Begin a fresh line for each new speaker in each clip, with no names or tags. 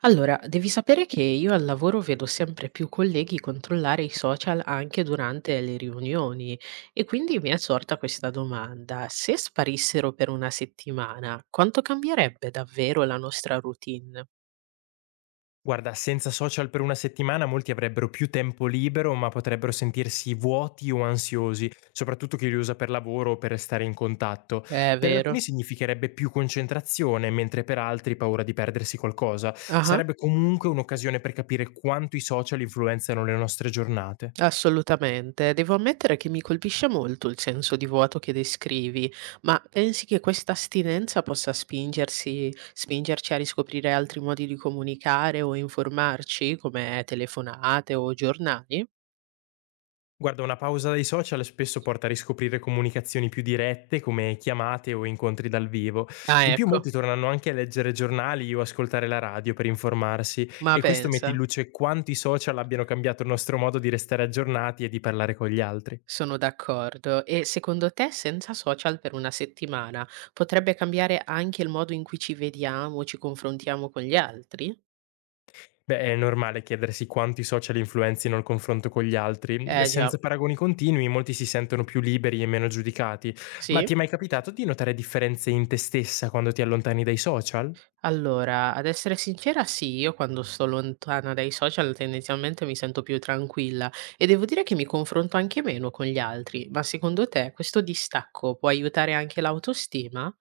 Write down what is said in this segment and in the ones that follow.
Allora, devi sapere che io al lavoro vedo sempre più colleghi controllare i social anche durante le riunioni e quindi mi è sorta questa domanda. Se sparissero per una settimana, quanto cambierebbe davvero la nostra routine?
Guarda, senza social per una settimana molti avrebbero più tempo libero, ma potrebbero sentirsi vuoti o ansiosi, soprattutto chi li usa per lavoro o per restare in contatto.
È
Per alcuni
vero.
significherebbe più concentrazione, mentre per altri paura di perdersi qualcosa.
Ah.
Sarebbe comunque un'occasione per capire quanto i social influenzano le nostre giornate.
Assolutamente. Devo ammettere che mi colpisce molto il senso di vuoto che descrivi, ma pensi che questa astinenza possa spingerci a riscoprire altri modi di comunicare o informarci, come telefonate o giornali?
Guarda, una pausa dai social spesso porta a riscoprire comunicazioni più dirette come chiamate o incontri dal vivo.
Ah,
In più
ecco,
molti tornano anche a leggere giornali o ascoltare la radio per informarsi
ma
e questo mette in
pensa,
luce quanto i social abbiano cambiato il nostro modo di restare aggiornati e di parlare con gli altri.
sono d'accordo. E secondo te, senza social per una settimana, potrebbe cambiare anche il modo in cui ci vediamo, ci confrontiamo con gli altri?
Beh, è normale chiedersi quanto i social influenzino il confronto con gli altri.
Eh già,
Senza paragoni continui molti si sentono più liberi e meno giudicati. Ma ti
sì.
è mai capitato di notare differenze in te stessa quando ti allontani dai social?
Allora, ad essere sincera sì, io quando sto lontana dai social tendenzialmente mi sento più tranquilla e devo dire che mi confronto anche meno con gli altri, ma secondo te questo distacco può aiutare anche l'autostima?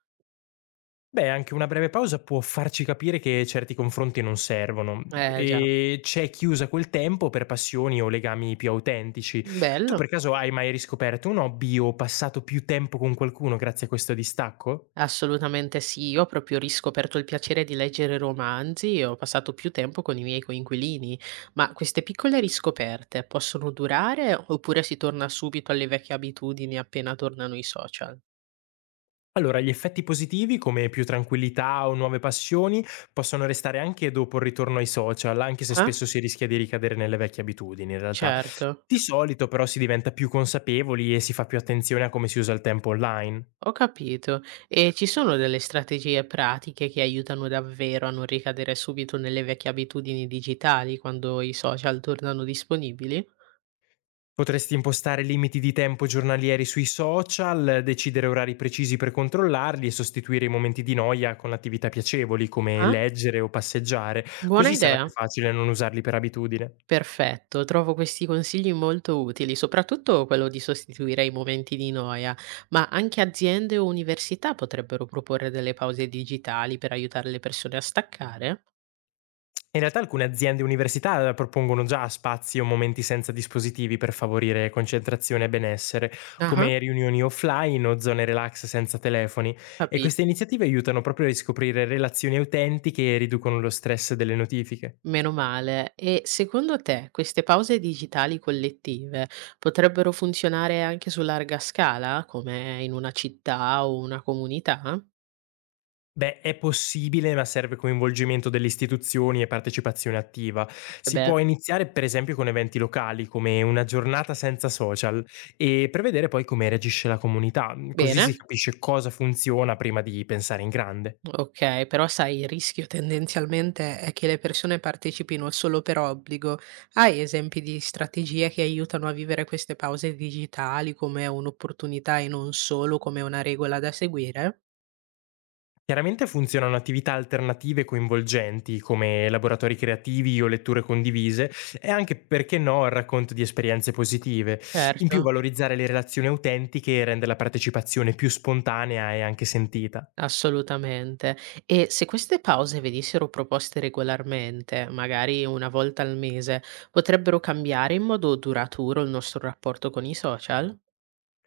Beh, anche una breve pausa può farci capire che certi confronti non servono
Eh già,
e c'è chi usa quel tempo per passioni o legami più autentici. Tu
bello.
per caso hai mai riscoperto un hobby o passato più tempo con qualcuno grazie a questo distacco?
Assolutamente sì, io ho proprio riscoperto il piacere di leggere romanzi e ho passato più tempo con i miei coinquilini, ma queste piccole riscoperte possono durare oppure si torna subito alle vecchie abitudini appena tornano i social?
Allora, gli effetti positivi, come più tranquillità o nuove passioni, possono restare anche dopo il ritorno ai social, anche se
Ah,
spesso si rischia di ricadere nelle vecchie abitudini, in realtà.
certo.
Di solito però si diventa più consapevoli e si fa più attenzione a come si usa il tempo online.
Ho capito. E ci sono delle strategie pratiche che aiutano davvero a non ricadere subito nelle vecchie abitudini digitali quando i social tornano disponibili?
Potresti impostare limiti di tempo giornalieri sui social, decidere orari precisi per controllarli e sostituire i momenti di noia con attività piacevoli come
Ah,
leggere o passeggiare,
buona
così sarà più
idea.
facile non usarli per abitudine.
Perfetto, trovo questi consigli molto utili, soprattutto quello di sostituire i momenti di noia, ma anche aziende o università potrebbero proporre delle pause digitali per aiutare le persone a staccare?
In realtà alcune aziende e università propongono già spazi o momenti senza dispositivi per favorire concentrazione e benessere,
Ah,
come riunioni offline o zone relax senza telefoni, e queste
capito.
iniziative aiutano proprio a riscoprire relazioni autentiche e riducono lo stress delle notifiche.
Meno male. E secondo te queste pause digitali collettive potrebbero funzionare anche su larga scala, come in una città o una comunità?
Beh, è possibile, ma serve coinvolgimento delle istituzioni e partecipazione attiva.
Eh
Si
beh,
può iniziare, per esempio, con eventi locali, come una giornata senza social, e prevedere poi come reagisce la comunità, così si
bene,
capisce cosa funziona prima di pensare in grande.
ok, però sai, il rischio tendenzialmente è che le persone partecipino solo per obbligo. Hai esempi di strategie che aiutano a vivere queste pause digitali come un'opportunità e non solo come una regola da seguire?
Chiaramente funzionano attività alternative coinvolgenti, come laboratori creativi o letture condivise, e anche, perché no, il racconto di esperienze positive. In più,
Certo.
valorizzare le relazioni autentiche rende la partecipazione più spontanea e anche sentita.
Assolutamente. E se queste pause venissero proposte regolarmente, magari una volta al mese, potrebbero cambiare in modo duraturo il nostro rapporto con i social?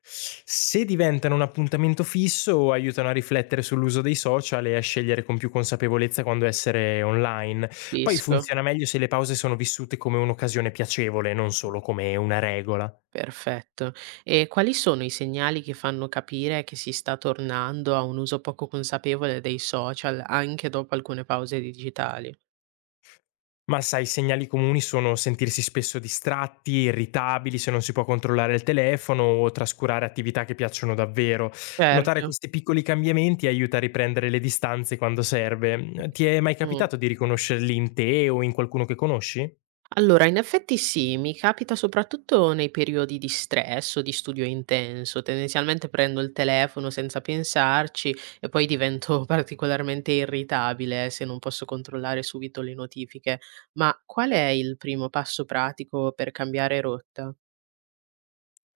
Se diventano un appuntamento fisso, aiutano a riflettere sull'uso dei social e a scegliere con più consapevolezza quando essere online. Poi
Capisco.
funziona meglio se le pause sono vissute come un'occasione piacevole, non solo come una regola.
Perfetto. E quali sono i segnali che fanno capire che si sta tornando a un uso poco consapevole dei social anche dopo alcune pause digitali?
Ma sai, i segnali comuni sono sentirsi spesso distratti, irritabili se non si può controllare il telefono o trascurare attività che piacciono davvero. Notare
Certo.
questi piccoli cambiamenti aiuta a riprendere le distanze quando serve. Ti è mai
Mm.
capitato di riconoscerli in te o in qualcuno che conosci?
Allora, in effetti sì, mi capita soprattutto nei periodi di stress o di studio intenso. Tendenzialmente prendo il telefono senza pensarci e poi divento particolarmente irritabile se non posso controllare subito le notifiche. Ma qual è il primo passo pratico per cambiare rotta?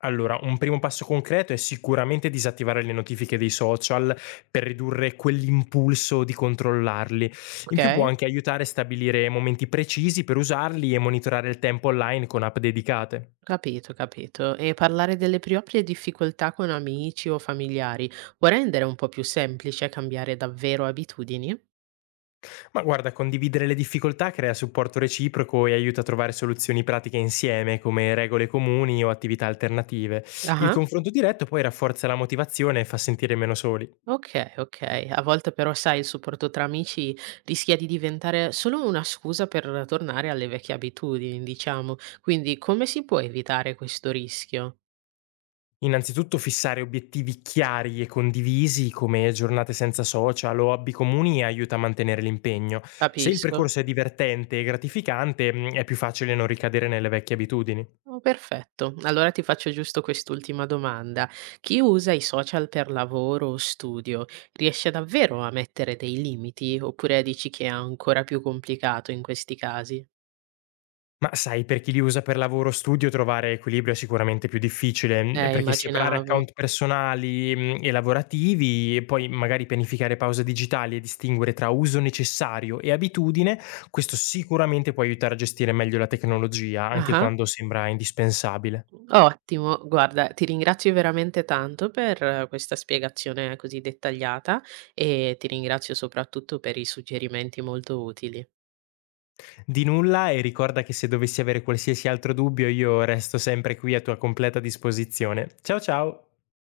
Allora, un primo passo concreto è sicuramente disattivare le notifiche dei social per ridurre quell'impulso di controllarli. In più può
Ok?
anche aiutare a stabilire momenti precisi per usarli e monitorare il tempo online con app dedicate.
Capito, capito. E parlare delle proprie difficoltà con amici o familiari può rendere un po' più semplice cambiare davvero abitudini?
Ma guarda, condividere le difficoltà crea supporto reciproco e aiuta a trovare soluzioni pratiche insieme, come regole comuni o attività alternative. Il
Ah.
confronto diretto poi rafforza la motivazione e fa sentire meno soli.
Okay, okay. A volte però, sai, il supporto tra amici rischia di diventare solo una scusa per tornare alle vecchie abitudini, diciamo. Quindi come si può evitare questo rischio?
Innanzitutto fissare obiettivi chiari e condivisi come giornate senza social o hobby comuni aiuta a mantenere l'impegno. Se il
Capisco.
percorso è divertente e gratificante, è più facile non ricadere nelle vecchie abitudini.
Oh, perfetto. Allora ti faccio giusto quest'ultima domanda. Chi usa i social per lavoro o studio riesce davvero a mettere dei limiti oppure dici che è ancora più complicato in questi casi?
Ma sai, per chi li usa per lavoro o studio trovare equilibrio è sicuramente più difficile, perché separare
Immaginavo.
account personali, e lavorativi e poi magari pianificare pause digitali e distinguere tra uso necessario e abitudine, questo sicuramente può aiutare a gestire meglio la tecnologia, anche
Ah-ah.
quando sembra indispensabile.
Ottimo, guarda, ti ringrazio veramente tanto per questa spiegazione così dettagliata e ti ringrazio soprattutto per i suggerimenti molto utili.
Di nulla e ricorda che se dovessi avere qualsiasi altro dubbio io resto sempre qui a tua completa disposizione. Ciao, ciao.